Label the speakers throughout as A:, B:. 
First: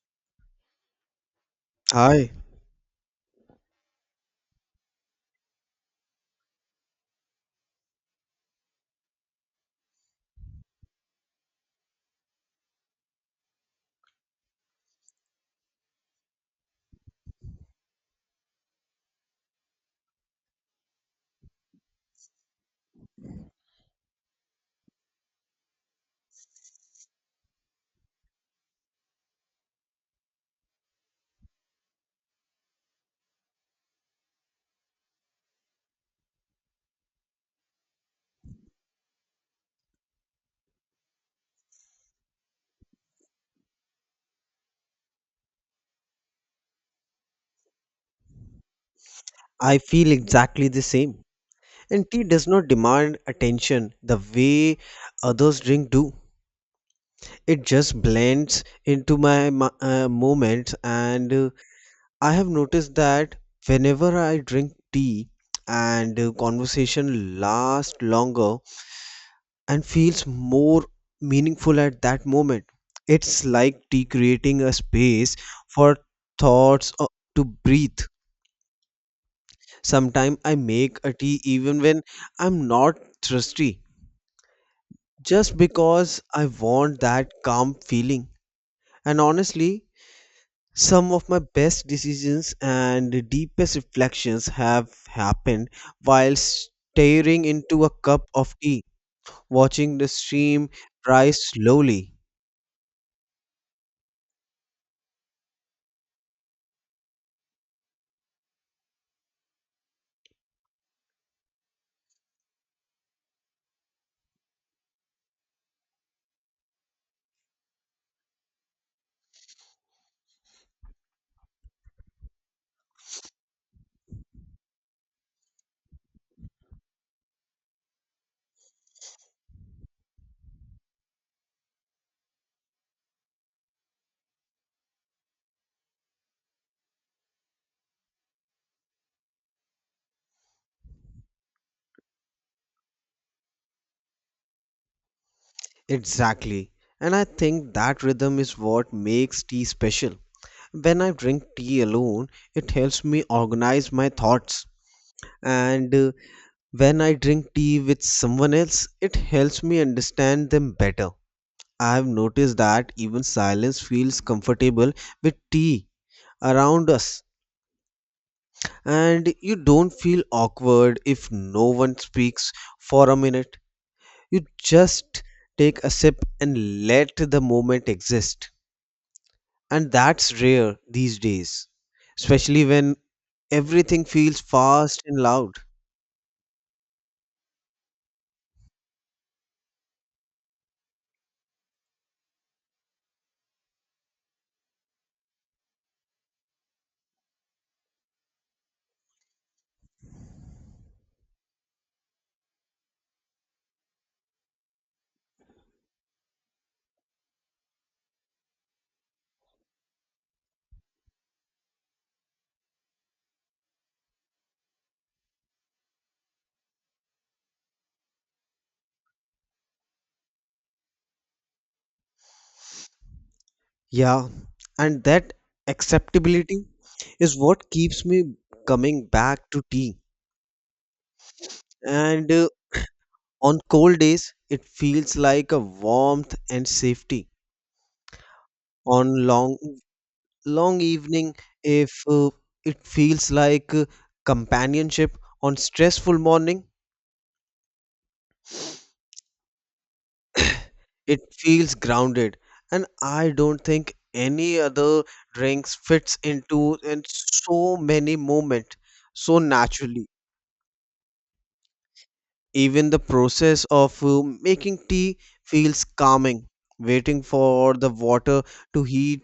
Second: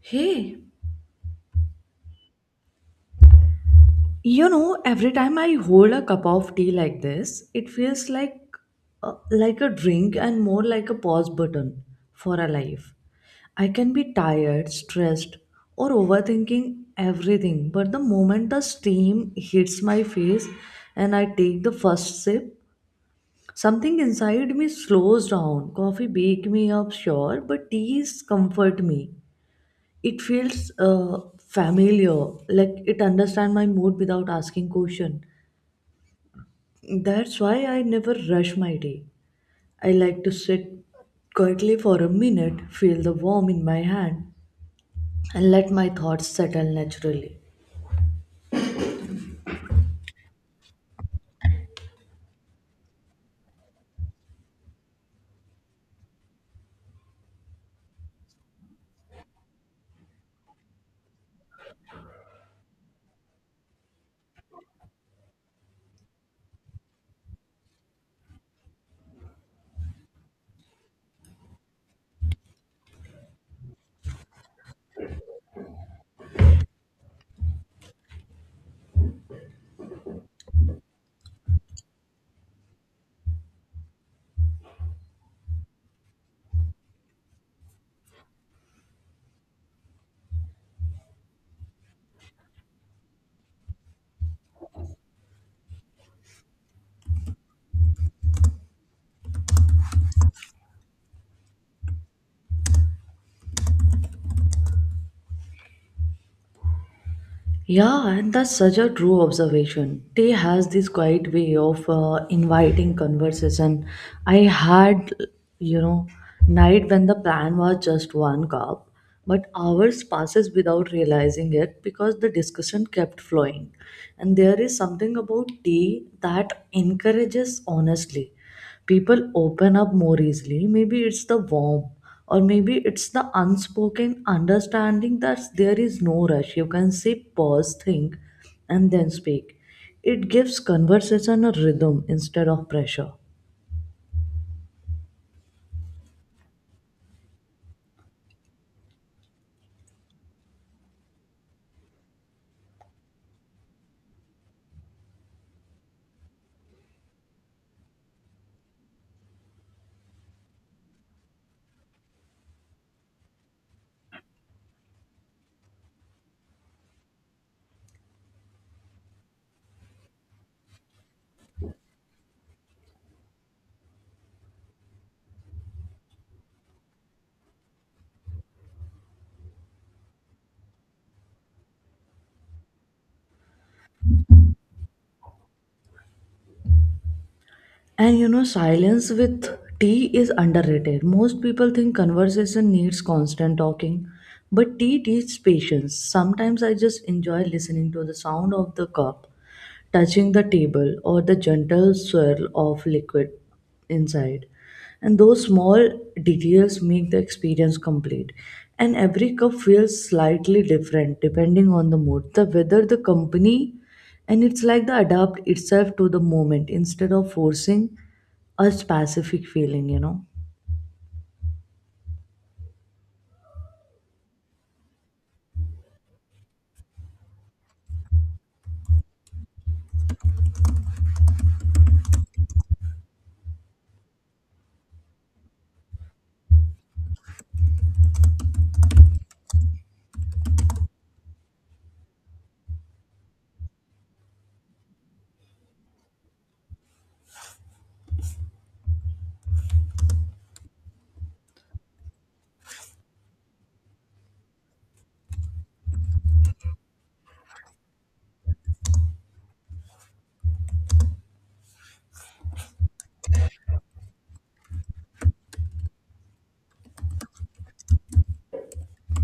A: Hey,
B: Hi,
A: you know, every time I hold a cup of tea like this, it feels like a drink and more like a pause button for a life. I can be tired, stressed, or overthinking everything, but the moment the steam hits my face and I take the first sip, something inside me slows down. Coffee wake me up, sure, but teas comfort me. It feels familiar, like it understands my mood without asking question. That's why I never rush my day. I like to sit quietly for a minute, feel the warmth in my hand, and let my thoughts settle naturally.
B: I feel exactly the same. And tea does not demand attention the way others drink do. It just blends into my moments, and I have noticed that whenever I drink tea, and conversation lasts longer and feels more meaningful at that moment. It's like tea creating a space for thoughts to breathe. Sometimes I make a tea even when I'm not thirsty, just because I want that calm feeling. And honestly, some of my best decisions and deepest reflections have happened while staring into a cup of tea, watching the stream rise slowly.
A: Yeah, and that's such a true observation. Tea has this quiet way of inviting conversation. I had, you know, night when the plan was just one cup, but hours passes without realizing it because the discussion kept flowing. And there is something about tea that encourages honestly, people open up more easily. Maybe it's the warmth, or maybe it's the unspoken understanding that there is no rush. You can say, pause, think, and then speak. It gives conversation a rhythm instead of pressure.
B: Exactly. And I think that rhythm is what makes tea special. When I drink tea alone, it helps me organize my thoughts and When I drink tea with someone else, it helps me understand them better. I have noticed that even silence feels comfortable with tea around us, and you don't feel awkward if no one speaks for a minute. You just take a sip and let the moment exist. And that's rare these days, especially when everything feels fast and loud.
A: And you know, silence with tea is underrated. Most people think conversation needs constant talking, but tea teaches patience. Sometimes I just enjoy listening to the sound of the cup touching the table, or the gentle swirl of liquid inside. And those small details make the experience complete. And every cup feels slightly different depending on the mood, the weather, the company, and it's like the adapt itself to the moment instead of forcing a specific feeling, you know.
B: Yeah, and that acceptability is what keeps me coming back to tea. And on cold days, it feels like a warmth and safety. On long, long evening, if it feels like companionship. On stressful morning, it feels grounded. And I don't think any other drinks fits into in so many moments so naturally. Even the process of making tea feels calming, waiting for the water to heat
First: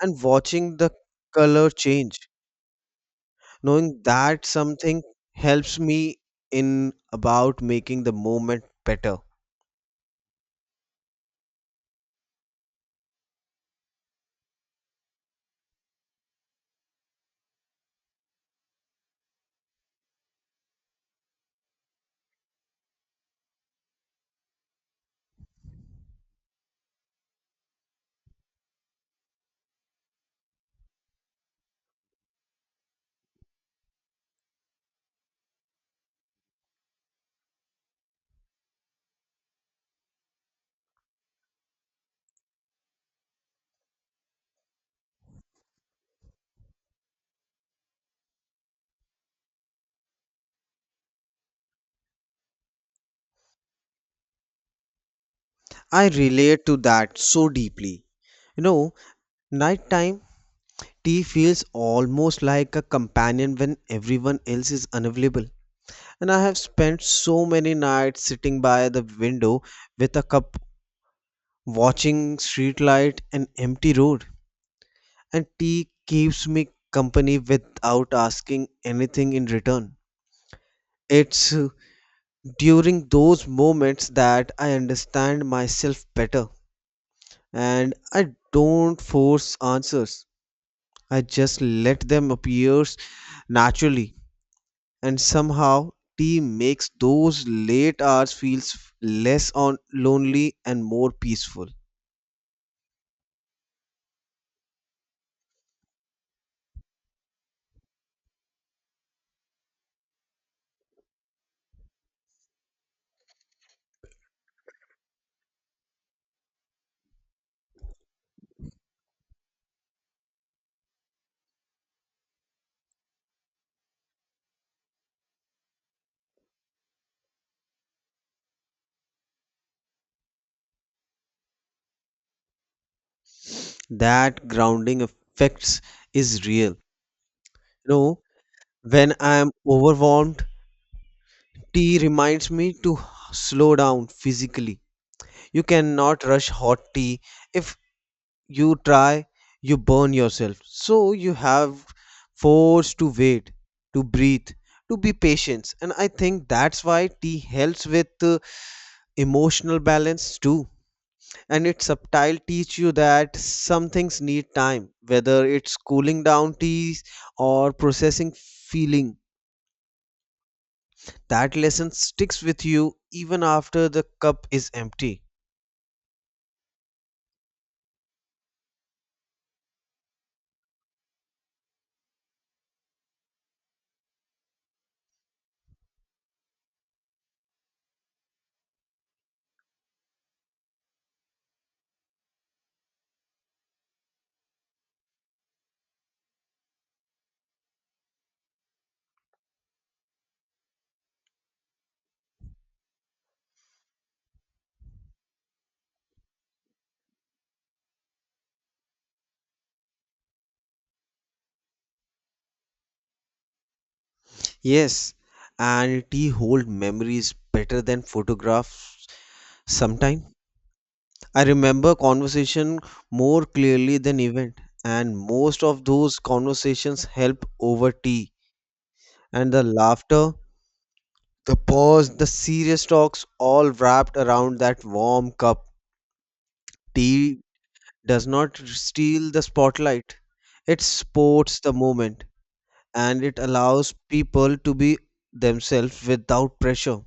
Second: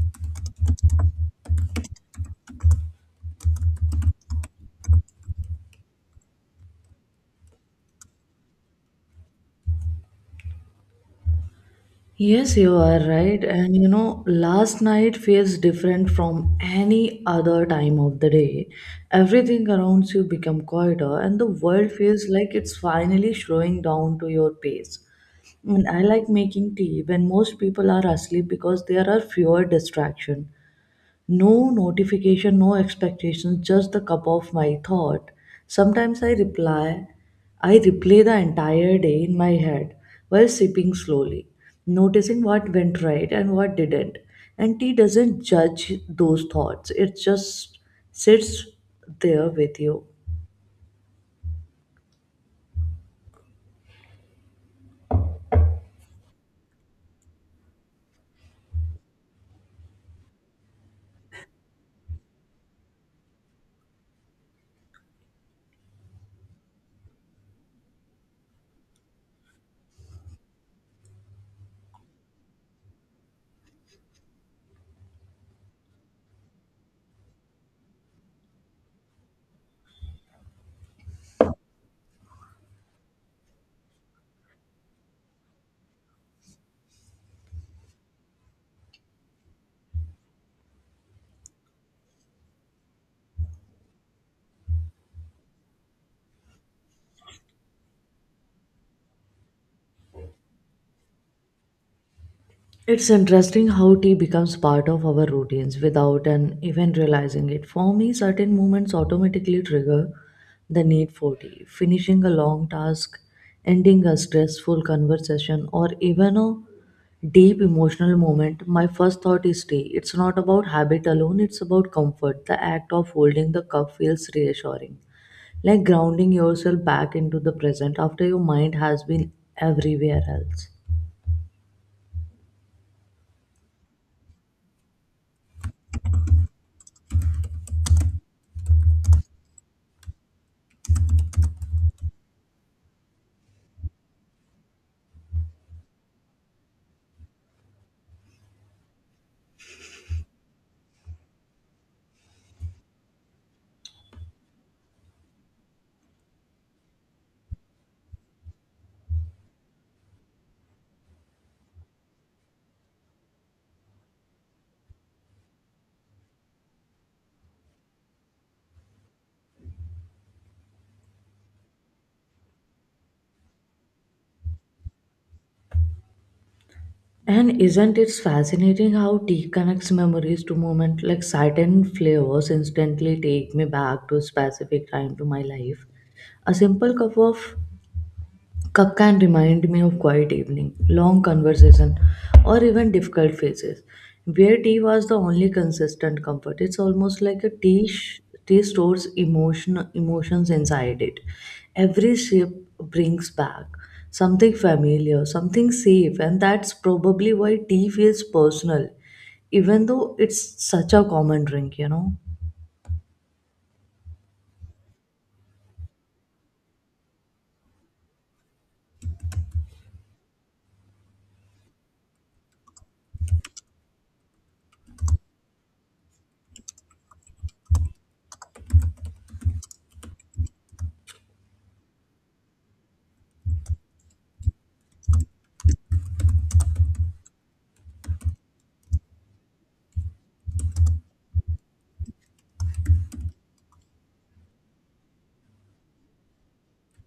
B: and watching the color change. Knowing that something helps me in about making the moment better.
A: Yes, you are right. And you know, last night feels different from any other time of the day. Everything around you become quieter and the world feels like it's finally slowing down to your pace. And I like making tea when most people are asleep because there are fewer distractions. No notification, no expectation, just the cup of my thought. Sometimes I reply, I replay the entire day in my head while sipping slowly, noticing what went right and what didn't. And tea doesn't judge those thoughts, it just sits there with you.
B: I relate to that so deeply. You know, nighttime tea feels almost like a companion when everyone else is unavailable. And I have spent so many nights sitting by the window with a cup watching streetlight and empty road. And tea keeps me company without asking anything in return. It's during those moments that I understand myself better and I don't force answers. I just let them appear naturally and somehow tea makes those late hours feels less on lonely and more peaceful.
A: It's interesting how tea becomes part of our routines without an even realizing it. For me, certain moments automatically trigger the need for tea. Finishing a long task, ending a stressful conversation, or even a deep emotional moment, my first thought is tea. It's not about habit alone, it's about comfort. The act of holding the cup feels reassuring, like grounding yourself back into the present after your mind has been everywhere else.
B: That grounding effects is real. No, when I am overwhelmed, tea reminds me to slow down physically. You cannot rush hot tea. If you try, you burn yourself. So you have forced to wait, to breathe, to be patient. And I think that's why tea helps with emotional balance too. And its subtle teach you that some things need time, whether it's cooling down teas or processing feeling. That lesson sticks with you even after the cup is empty.
A: And isn't it fascinating how tea connects memories to moments, like certain flavors instantly take me back to a specific time to my life? A simple cup of Cup can remind me of quiet evening, long conversation, or even difficult phases, where tea was the only consistent comfort. It's almost like a tea stores emotion emotions inside it. Every sip brings back something familiar, something safe, and that's probably why tea feels personal, even though it's such a common drink, you know.
B: Yes, and tea hold memories better than photographs sometimes. I remember conversation more clearly than event, and most of those conversations help over tea. And the laughter, the pause, the serious talks all wrapped around that warm cup. Tea does not steal the spotlight. It sports the moment, and it allows people to be themselves without pressure.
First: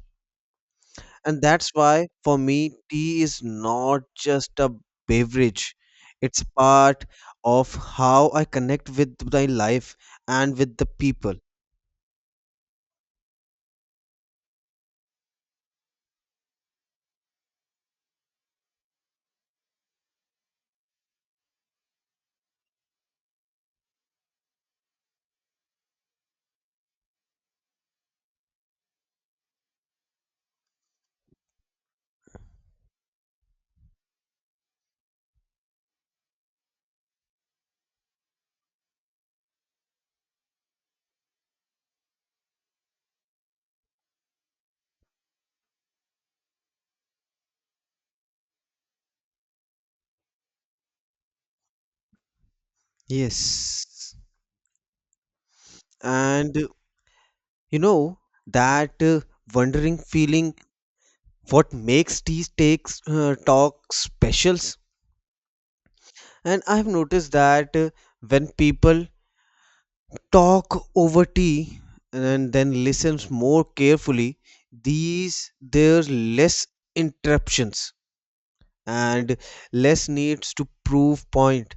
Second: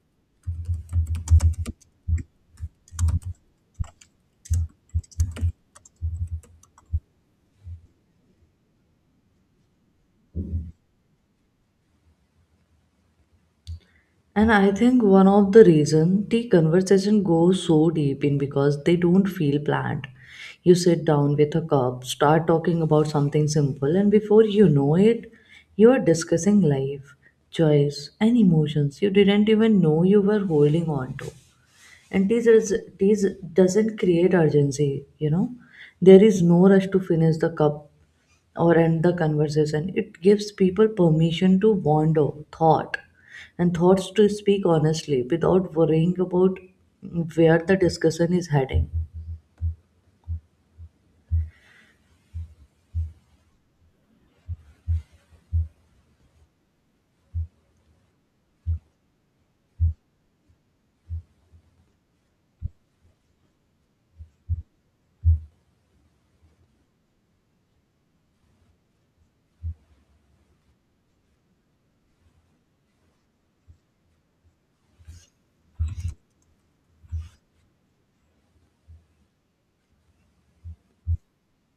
B: And that's why, for me, tea is not just a beverage, it's part of how I connect with my life and with the people.
A: And I think one of the reason the conversation goes so deep in because they don't feel planned. You sit down with a cup, start talking about something simple, and before you know it, you are discussing life, choice, and emotions you didn't even know you were holding on to. And these doesn't create urgency, you know. There is no rush to finish the cup or end the conversation. It gives people permission to wander, thought, and thoughts to speak honestly without worrying about where the discussion is heading.
B: Yes. And you know, that wondering feeling what makes tea takes talk specials. And I've noticed that when people talk over tea and then listens more carefully these there's less interruptions and less needs to prove point,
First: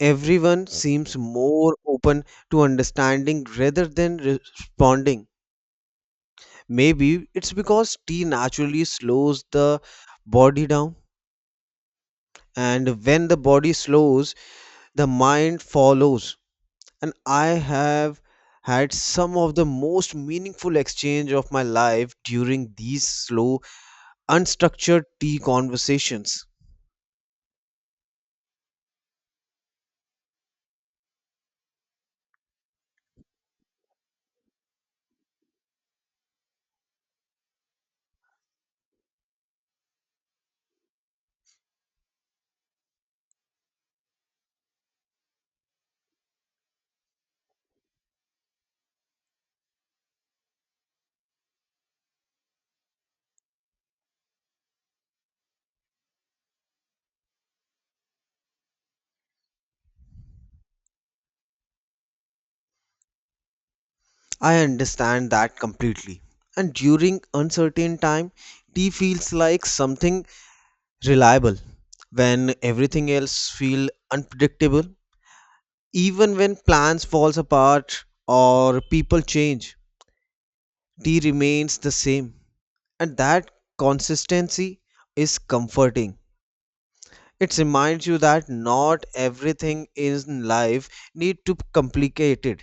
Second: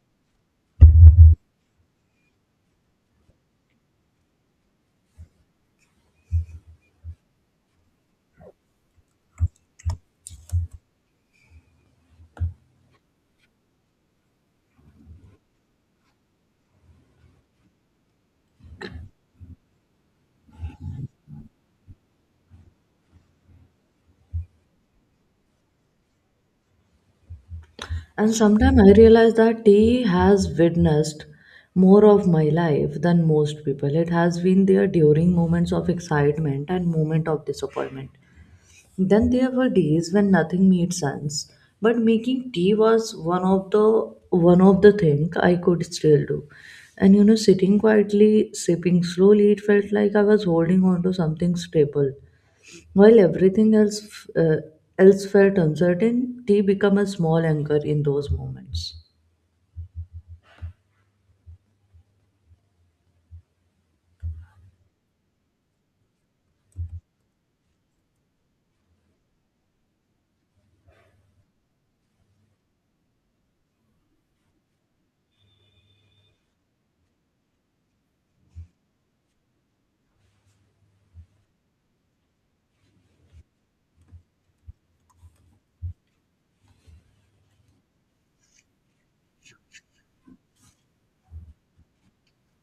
B: everyone seems more open to understanding rather than responding. Maybe it's because tea naturally slows the body down, and when the body slows, the mind follows. And I have had some of the most meaningful exchange of my life during these slow, unstructured tea conversations.
A: And sometimes I realize that tea has witnessed more of my life than most people. It has been there during moments of excitement and moment of disappointment. Then there were days when nothing made sense, but making tea was one of the thing I could still do. And you know, sitting quietly, sipping slowly, it felt like I was holding on to something stable. While else felt uncertain, tea became a small anchor in those moments.
B: I understand that completely. And during uncertain time, tea feels like something reliable when everything else feel unpredictable. Even when plans falls apart or people change, tea remains the same. And that consistency is comforting. It reminds you that not everything in life need to be complicated.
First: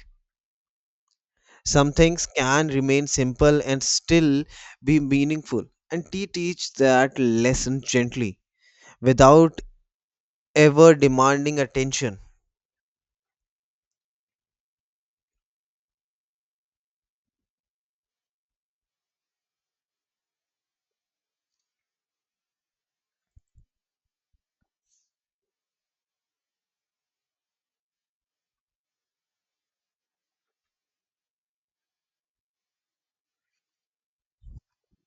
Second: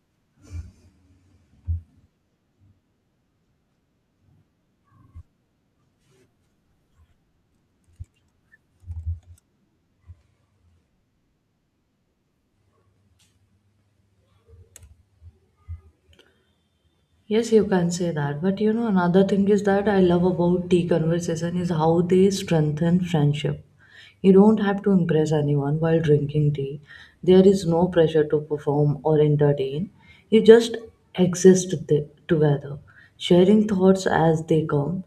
B: Some things can remain simple and still be meaningful. And he teach that lesson gently without ever demanding attention.
A: Yes, you can say that. But you know, another thing is that I love about tea conversation is how they strengthen friendship. You don't have to impress anyone while drinking tea. There is no pressure to perform or entertain. You just together, sharing thoughts as they come.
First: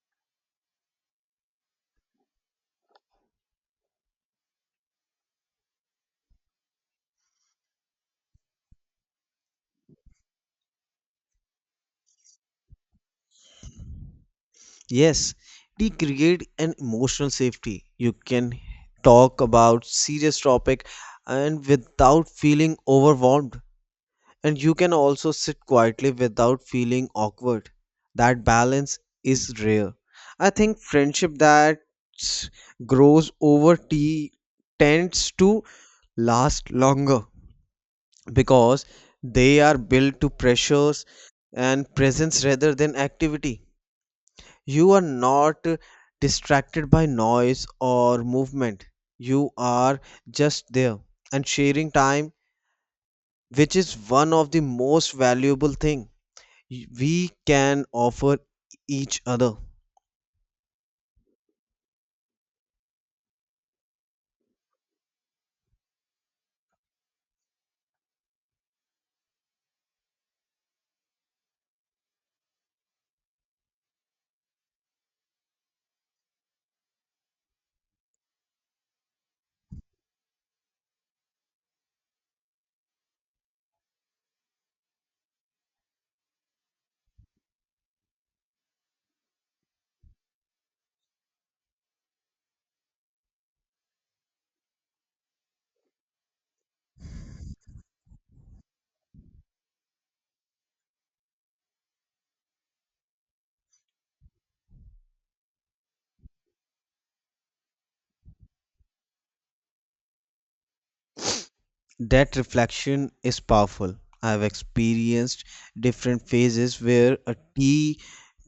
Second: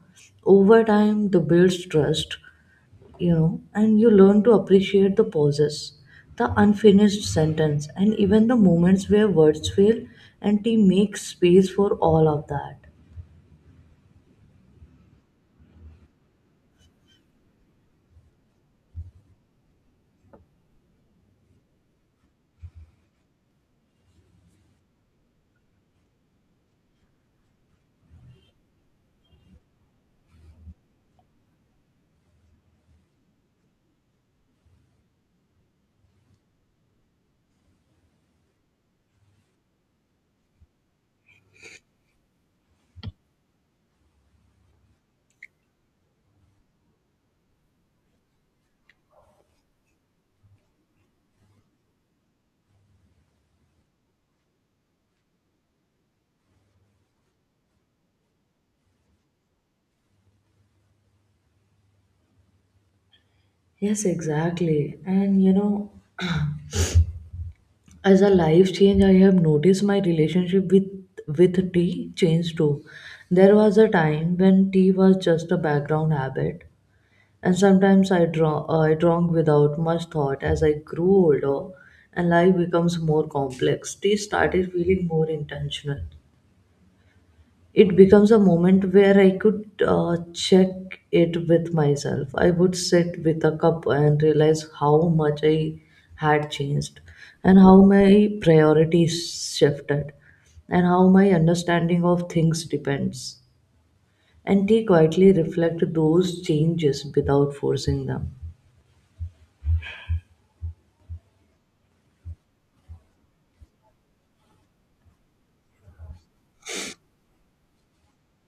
A: Over time, the builds trust, you know, and you learn to appreciate the pauses, the unfinished sentence, and even the moments where words fail, and tea makes space for all of that.
B: Yes, he create an emotional safety. You can talk about serious topic and without feeling overwhelmed, and you can also sit quietly without feeling awkward. That balance is rare. I think friendship that grows over tea tends to last longer because they are built to pressures and presence rather than activity. You are not distracted by noise or movement. You are just there and sharing time, which is one of the most valuable thing we can offer each other.
A: Yes, exactly. And you know, as a life change, I have noticed my relationship with tea changed too. There was a time when tea was just a background habit. And sometimes I drank without much thought. As I grew older and life becomes more complex, tea started feeling more intentional. It becomes a moment where I could check it with myself. I would sit with a cup and realize how much I had changed, and how my priorities shifted, and how my understanding of things depends. And tea quietly reflect those changes without forcing them.
B: That reflection is powerful. I've experienced different phases where a tea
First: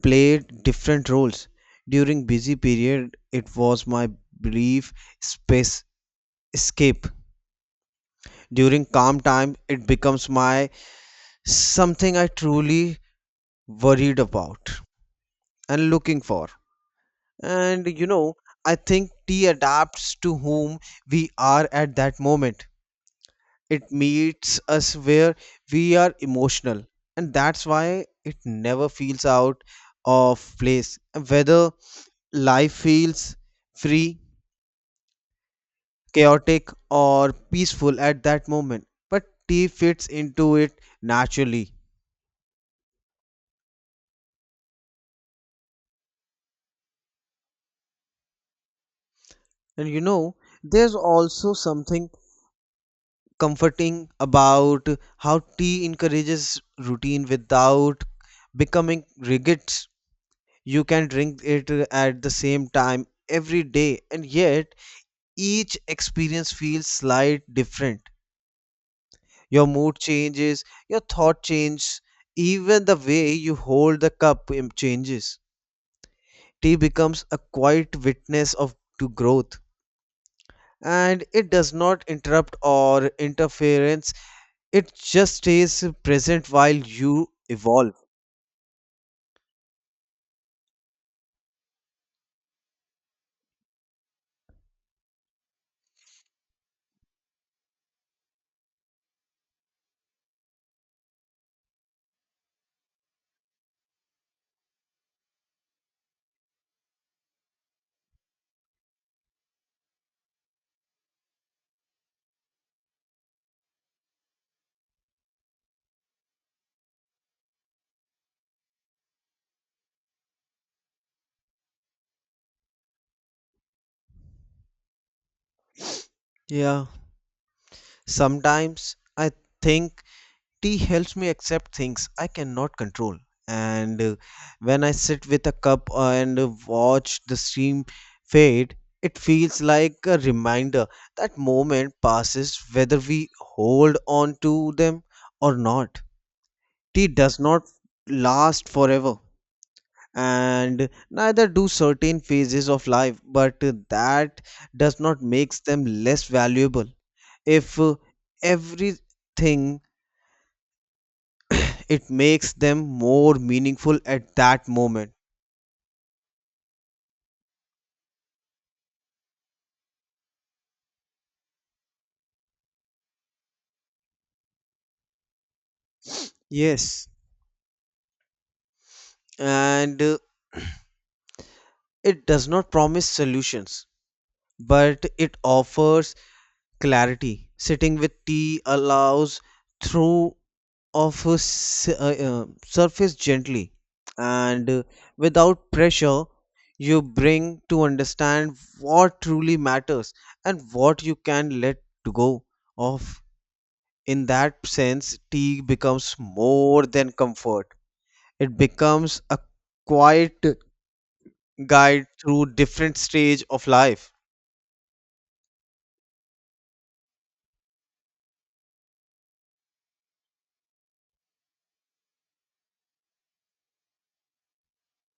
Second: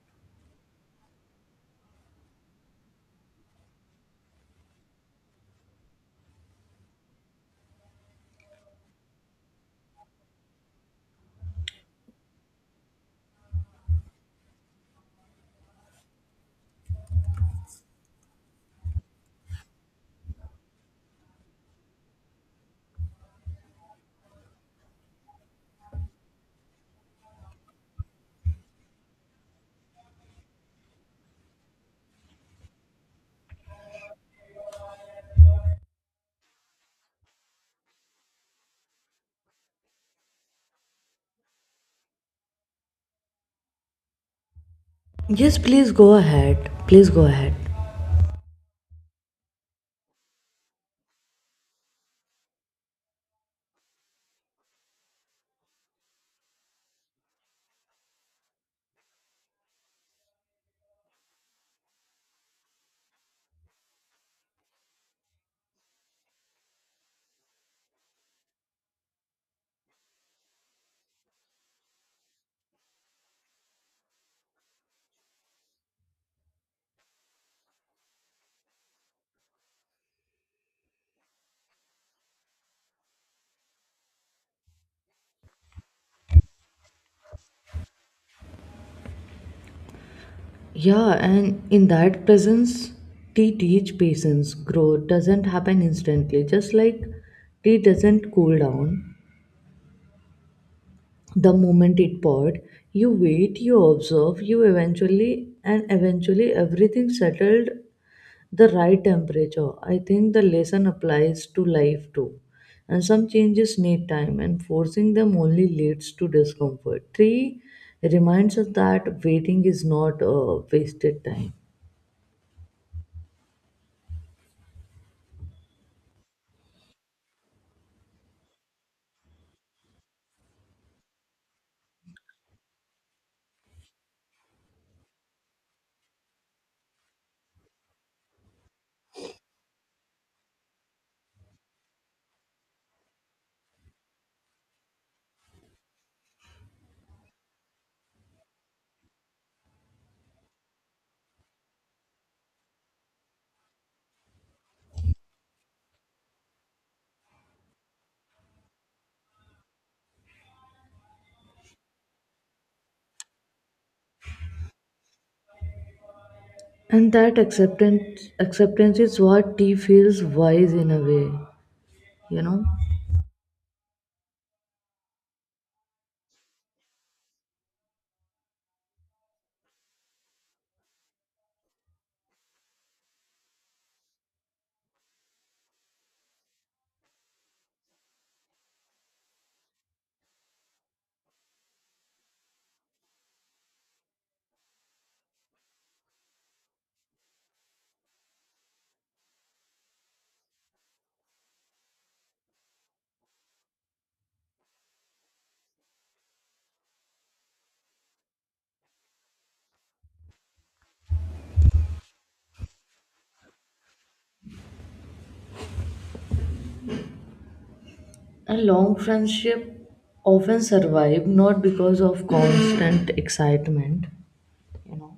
B: played different roles. During busy period, it was my brief space escape. During calm time, it becomes my something I truly worried about and looking for. And you know, I think tea adapts to whom we are at that moment. It meets us where we are emotional, and that's why it never feels out of place whether life feels free, chaotic, or peaceful at that moment. But tea fits into it naturally.
A: Yes, please go ahead. Please go ahead.
B: And you know, there's also something comforting about how tea encourages routine without becoming rigid. You can drink it at the same time every day, and yet each experience feels slight different. Your mood changes, your thought changes, even the way you hold the cup changes. Tea becomes a quiet witness of to growth, and it does not interrupt or interference. It just stays present while you evolve.
A: Yeah, and in that presence, tea teach patience. Growth doesn't happen instantly. Just like tea doesn't cool down the moment it poured. You wait, you observe, you eventually, and eventually everything settled the right temperature. I think the lesson applies to life too. And some changes need time, and forcing them only leads to discomfort. Three reminds us that waiting is not a wasted time.
B: Yeah. Sometimes I think tea helps me accept things I cannot control. And when I sit with a cup and watch the stream fade, it feels like a reminder that moment passes whether we hold on to them or not. Tea does not last forever, and neither do certain phases of life, but that does not makes them less valuable. If everything it makes them more meaningful at that moment.
A: And that acceptance is what tea feels wise in a way, you know.
B: Yes, and it does not promise solutions, but it offers clarity. Sitting with tea allows through of a surface gently and without pressure you bring to understand what truly matters and what you can let to go of. In that sense, tea becomes more than comfort. It becomes a quiet guide through different stage of life.
A: And long friendship often survive not because of constant excitement, you know,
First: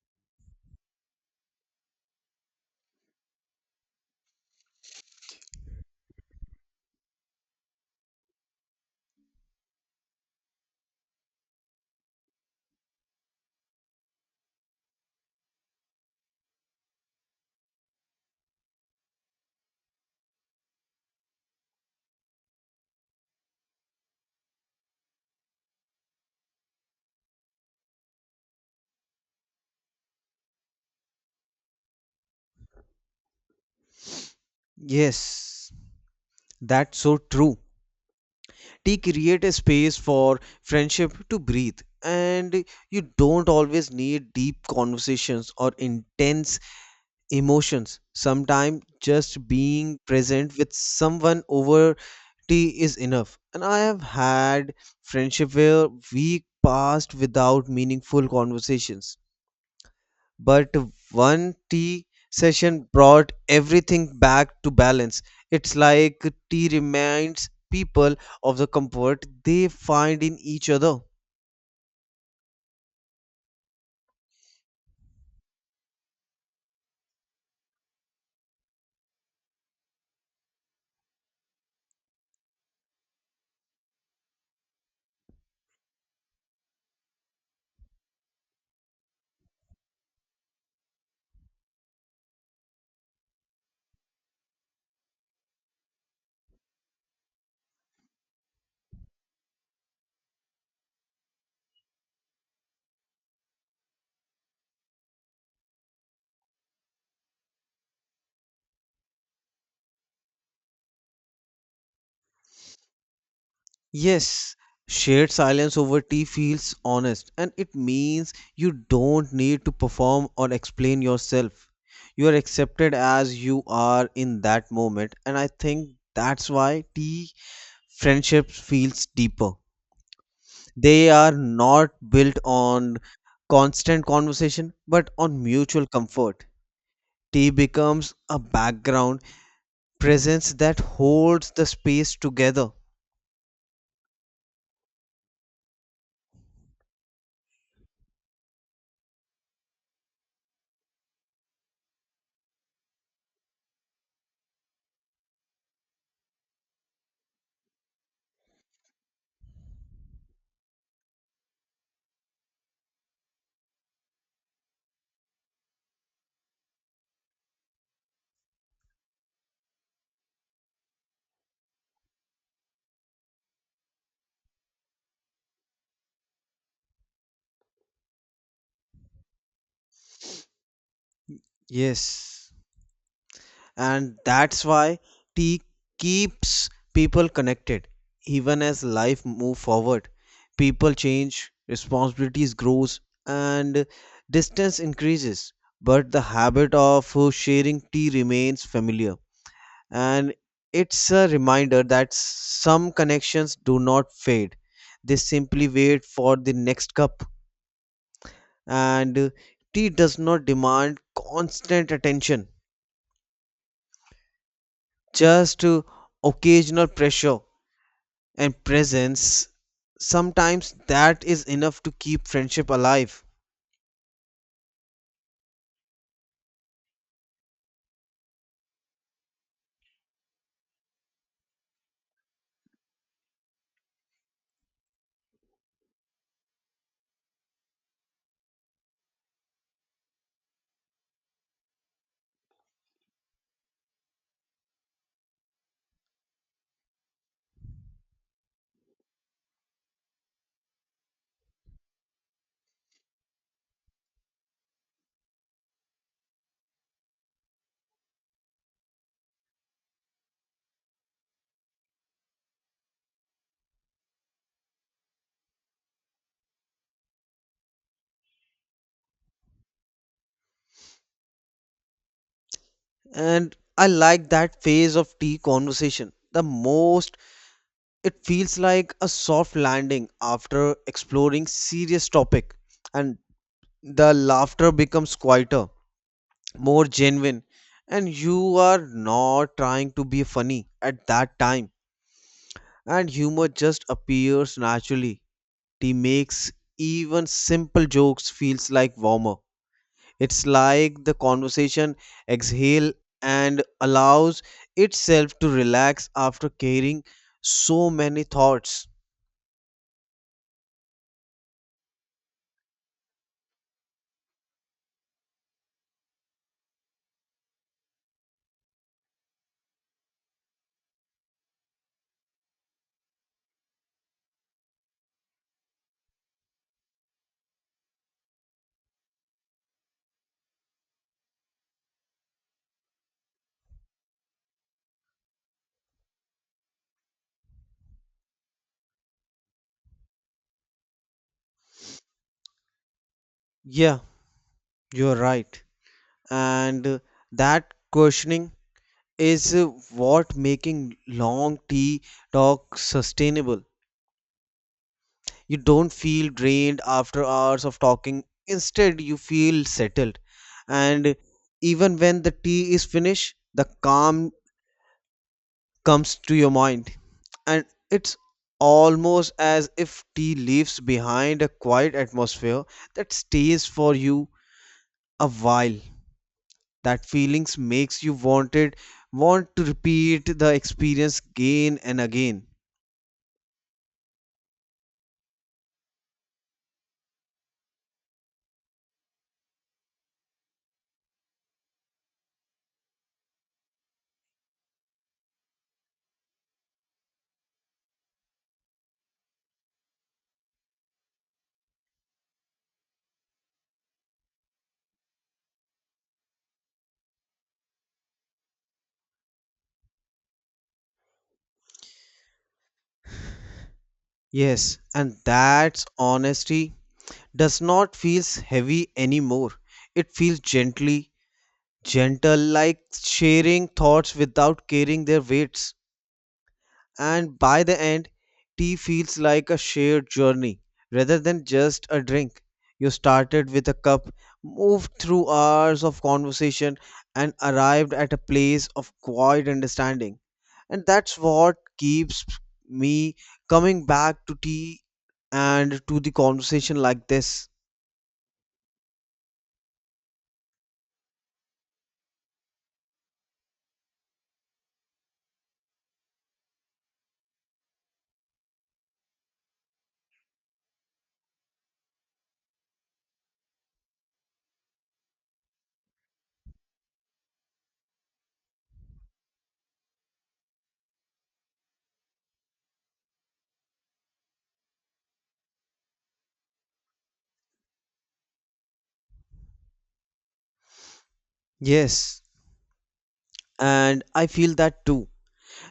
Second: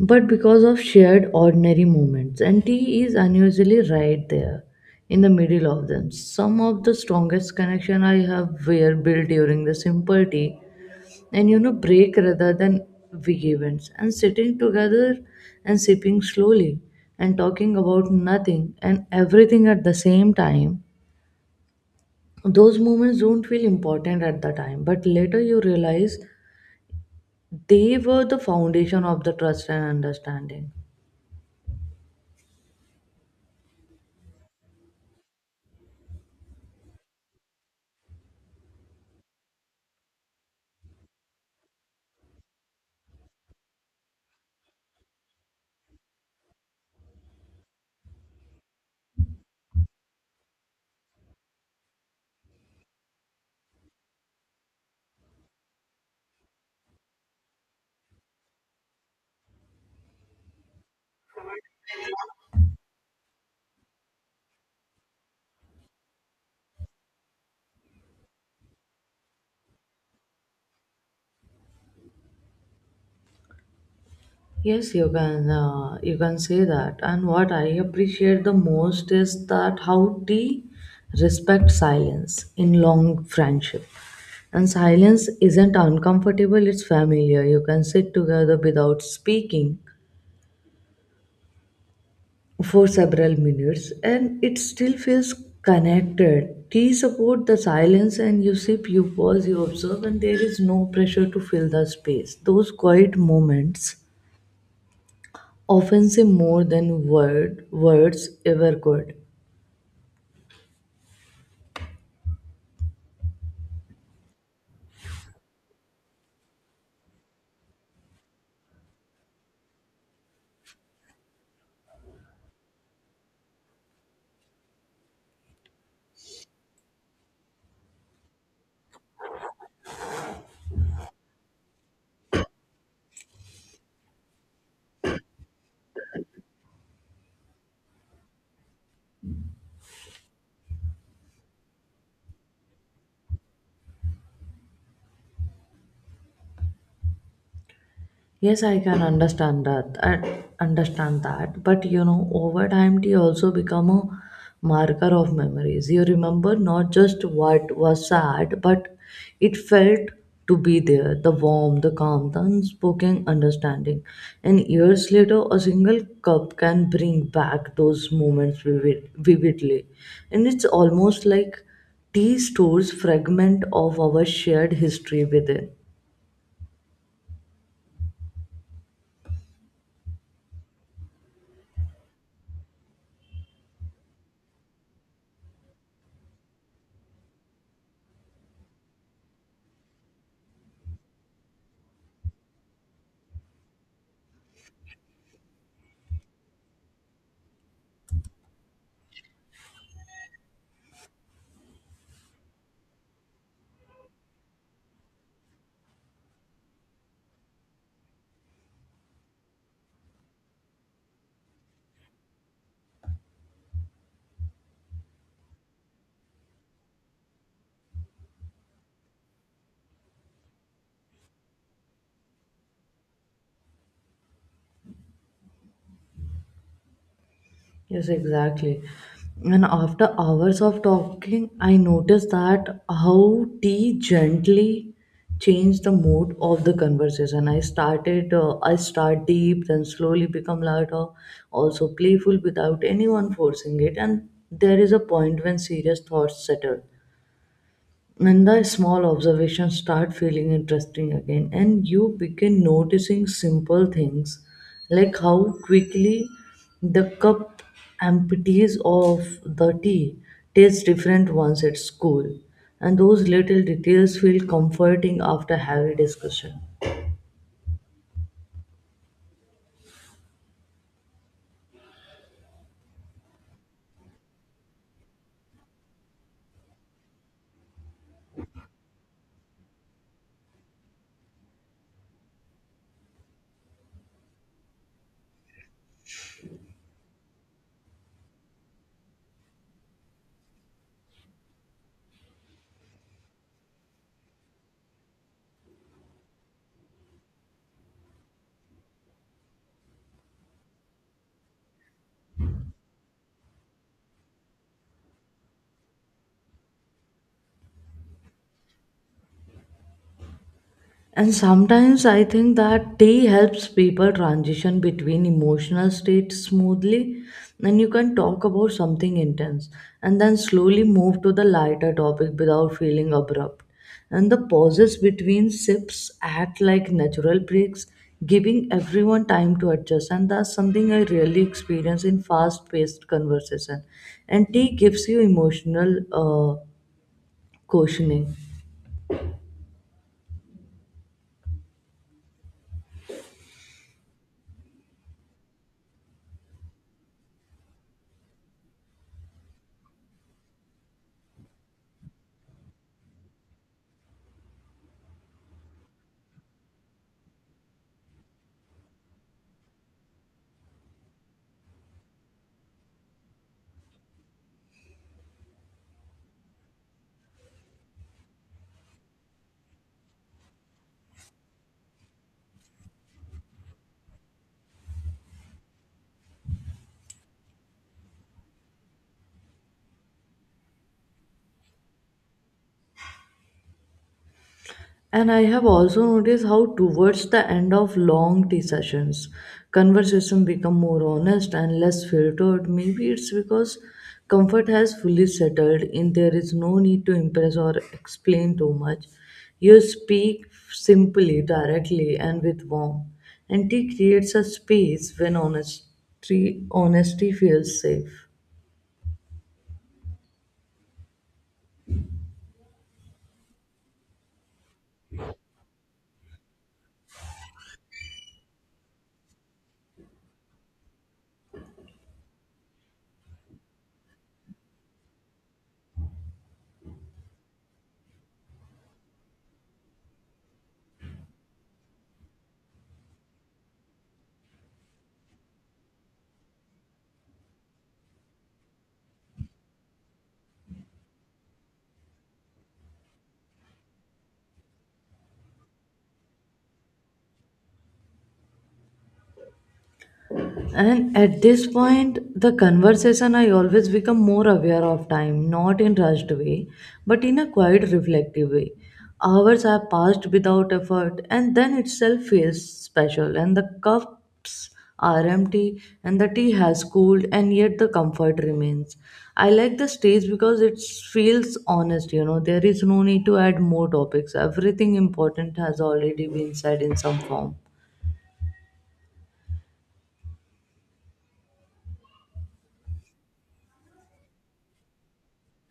A: but because of shared ordinary moments, and tea is unusually right there in the middle of them. Some of the strongest connection I have were built during the simple tea and you know break rather than big events, and sitting together and sipping slowly and talking about nothing and everything at the same time. Those moments don't feel important at the time, but later you realize they were the foundation of the trust and understanding.
B: Yes, that's so true. Tea create a space for friendship to breathe, and you don't always need deep conversations or intense emotions. Sometimes just being present with someone over tea is enough. And I have had friendship where we passed without meaningful conversations but one tea session brought everything back to balance. It's like tea reminds people of the comfort they find in each other.
A: Yes, you can say that. And what I appreciate the most is that how tea respects silence in long friendship. And silence isn't uncomfortable, it's familiar. You can sit together without speaking for several minutes and it still feels connected. Tea support the silence, and you sip, you pause, you observe, and there is no pressure to fill the space. Those quiet moments often say more than words ever could.
B: Yes, shared silence over tea feels honest, and it means you don't need to perform or explain yourself. You are accepted as you are in that moment, and I think that's why tea friendships feels deeper. They are not built on constant conversation but on mutual comfort. Tea becomes a background presence that holds the space together.
A: Yes, I can understand that. I understand that. But you know, over time, tea also become a marker of memories. You remember not just what was sad, but it felt to be there, the warmth, the calm, the unspoken understanding. And years later, a single cup can bring back those moments vividly. And it's almost like tea stores fragment of our shared history within.
B: Yes. And that's why tea keeps people connected even as life move forward. People change, responsibilities grows and distance increases, but the habit of sharing tea remains familiar, and it's a reminder that some connections do not fade. They simply wait for the next cup. And tea does not demand constant attention, just occasional pressure and presence. Sometimes that is enough to keep friendship alive.
A: Yes, exactly. And after hours of talking, I noticed that how tea gently changed the mood of the conversation. I start deep, then slowly become lighter, also playful without anyone forcing it. And there is a point when serious thoughts settle, when the small observations start feeling interesting again and you begin noticing simple things like how quickly the cup empties of the tea tastes different once it's cool, and those little details feel comforting after heavy discussion.
B: And I like that phase of tea conversation the most. It feels like a soft landing after exploring serious topic, and the laughter becomes quieter, more genuine, and you are not trying to be funny at that time. And humor just appears naturally. It makes even simple jokes feels like warmer. It's like the conversation exhale and allows itself to relax after carrying so many thoughts.
A: And sometimes I think that tea helps people transition between emotional states smoothly. And you can talk about something intense and then slowly move to the lighter topic without feeling abrupt. And the pauses between sips act like natural breaks, giving everyone time to adjust. And that's something I really experience in fast paced conversation. And tea gives you emotional cushioning.
B: Yeah, you're right. And that questioning is what making long tea talk sustainable. You don't feel drained after hours of talking. Instead, you feel settled. And even when the tea is finished, the calm comes to your mind. And it's almost as if tea leaves behind a quiet atmosphere that stays for you a while. That feelings makes you want to repeat the experience again and again.
A: And I have also noticed how towards the end of long tea sessions, conversation become more honest and less filtered. Maybe it's because comfort has fully settled in, there is no need to impress or explain too much. You speak simply, directly and with warmth. And tea creates a space when honesty feels safe.
B: Yes, and that's honesty does not feels heavy anymore. It feels gently gentle like sharing thoughts without carrying their weights. And by the end, tea feels like a shared journey rather than just a drink. You started with a cup, moved through hours of conversation and arrived at a place of quiet understanding, and that's what keeps me coming back to tea and to the conversation like this.
A: And at this point, the conversation I always become more aware of time, not in rushed way, but in a quiet, reflective way. Hours have passed without effort, and then itself feels special. And the cups are empty, and the tea has cooled, and yet the comfort remains. I like the stage because it feels honest. You know, there is no need to add more topics. Everything important has already been said in some form.
B: Yes, and I feel that too.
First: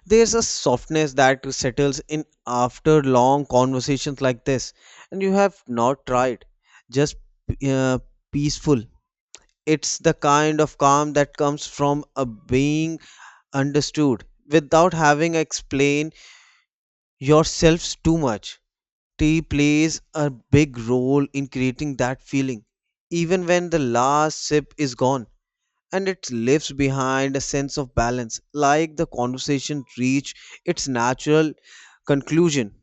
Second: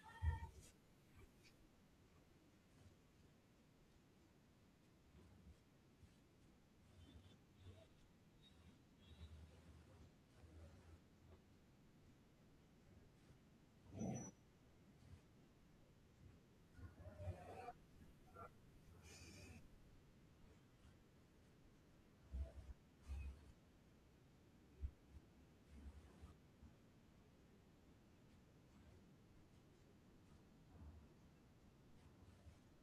B: There's a softness that settles in after long conversations like this, and you have not tried, just uh, peaceful. It's the kind of calm that comes from a being understood without having explain yourselves too much. Tea plays a big role in creating that feeling, even when the last sip is gone. And it leaves behind a sense of balance, like the conversation reached its natural conclusion.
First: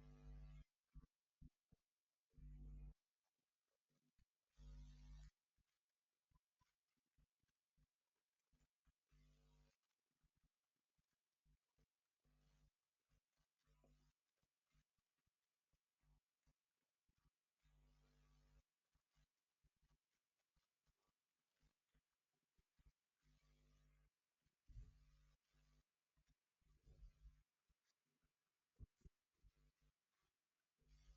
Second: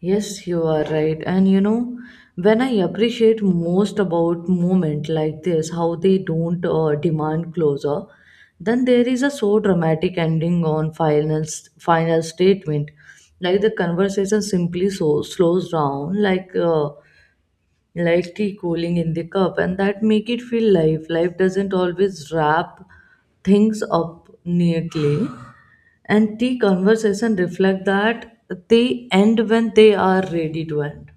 A: Yes, you are right. And you know, when I appreciate most about moment like this, how they don't demand closure, then there is a so dramatic ending on final statement. Like the conversation simply so slows down, like lightly cooling in the cup, and that make it feel life doesn't always wrap things up neatly, and tea conversation reflect that, they end when they are ready to end.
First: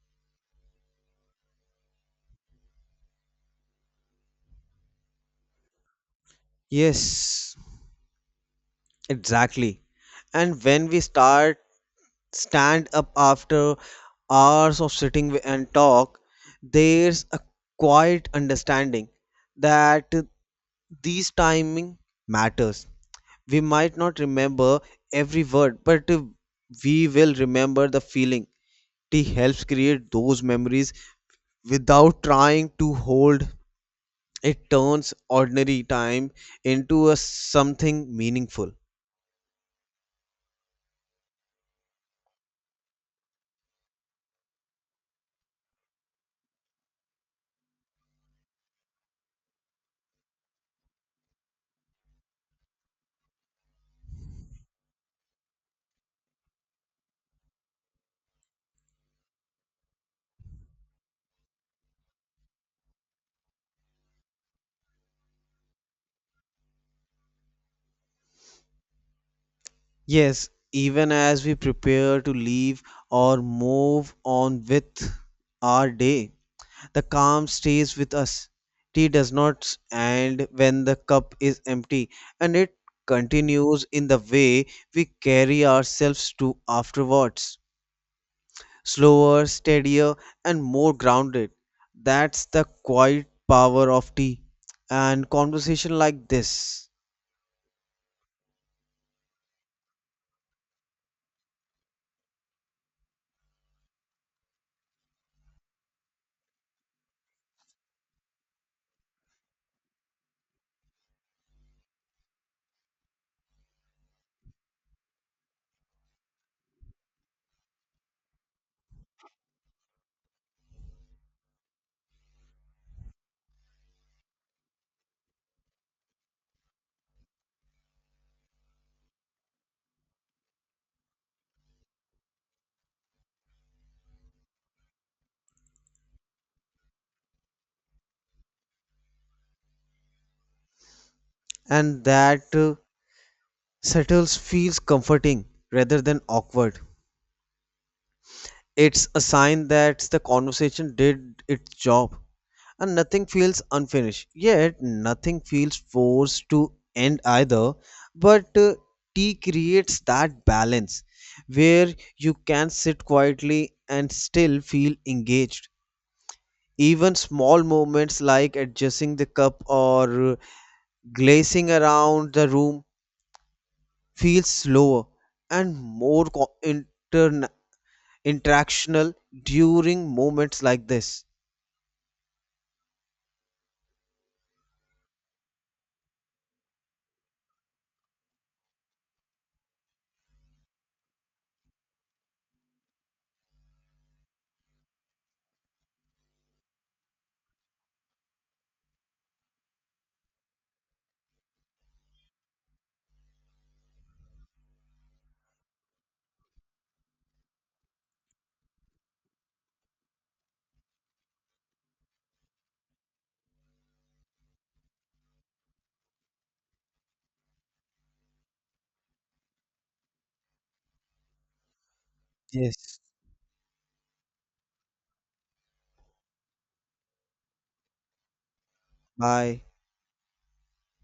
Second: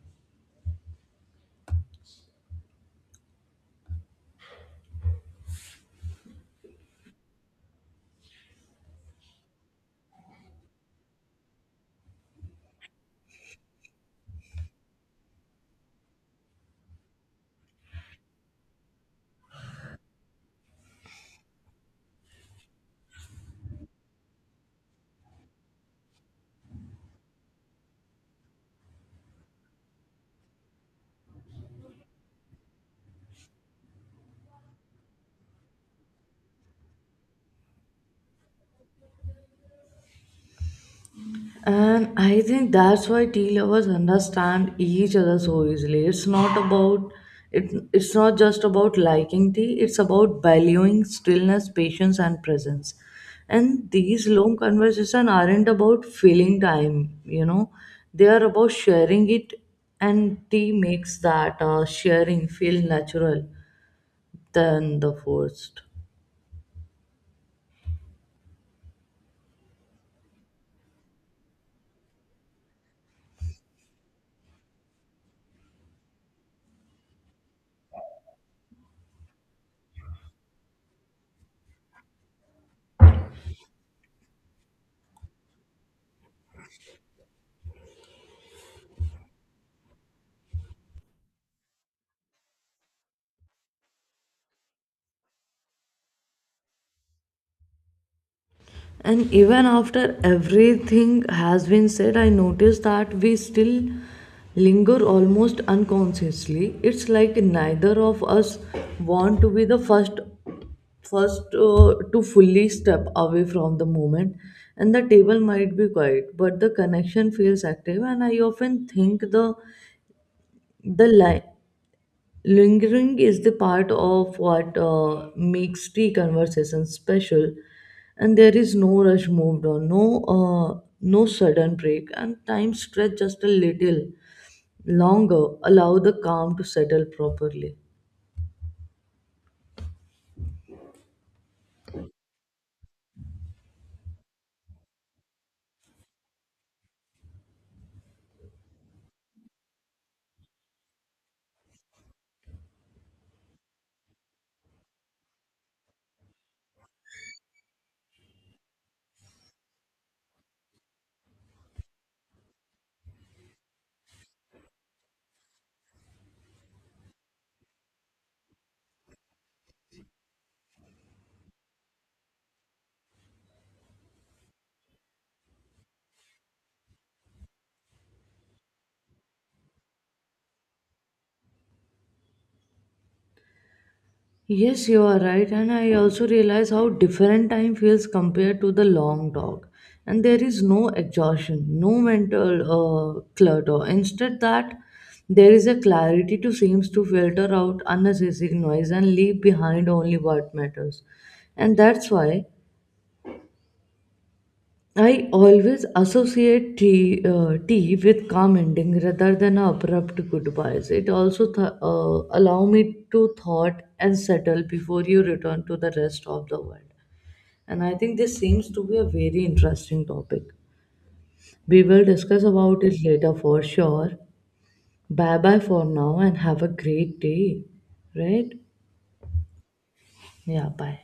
B: Yes, exactly. And when we start stand up after hours of sitting and talk, there's a quiet understanding that these timing matters. We might not remember every word, but we will remember the feeling. Tea helps create those memories without trying to hold. It turns ordinary time into a something meaningful.
A: And I think that's why tea lovers understand each other so easily. It's not about it's not just about liking tea, it's about valuing stillness, patience, and presence. And these long conversations aren't about filling time, you know, they are about sharing it, and tea makes that sharing feel natural than the forced.
B: Yes, even as we prepare to leave or move on with our day. The calm stays with us. Tea does not end when the cup is empty, and it continues in the way we carry ourselves to afterwards. Slower, steadier, and more grounded. That's the quiet power of tea and conversation like this.
A: And even after everything has been said, I notice that we still linger almost unconsciously. It's like neither of us want to be the first to fully step away from the moment, and the table might be quiet but the connection feels active. And I often think the line Lingering is the part of what makes tea conversation special, and there is no rush moved on, no sudden break, and time stretched just a little longer, allow the calm to settle properly.
B: And that settles feels comforting rather than awkward. It's a sign that the conversation did its job, and nothing feels unfinished. Yet nothing feels forced to end either. But tea creates that balance where you can sit quietly and still feel engaged. Even small moments like adjusting the cup or glazing around the room feels slower and more interactional during moments like this.
A: Yes, you are right, and I also realize how different time feels compared to the long talk. And there is no exhaustion, no mental clutter. Instead, that there is a clarity to seems to filter out unnecessary noise and leave behind only what matters. And that's why I always associate tea with calm ending rather than abrupt goodbyes. It also allow me to thought and settle before you return to the rest of the world. And I think this seems to be a very interesting topic. We will discuss about
B: Yes.
A: it later for sure. Bye bye for now and have a great day. Right?
B: Bye.
A: Yeah, bye.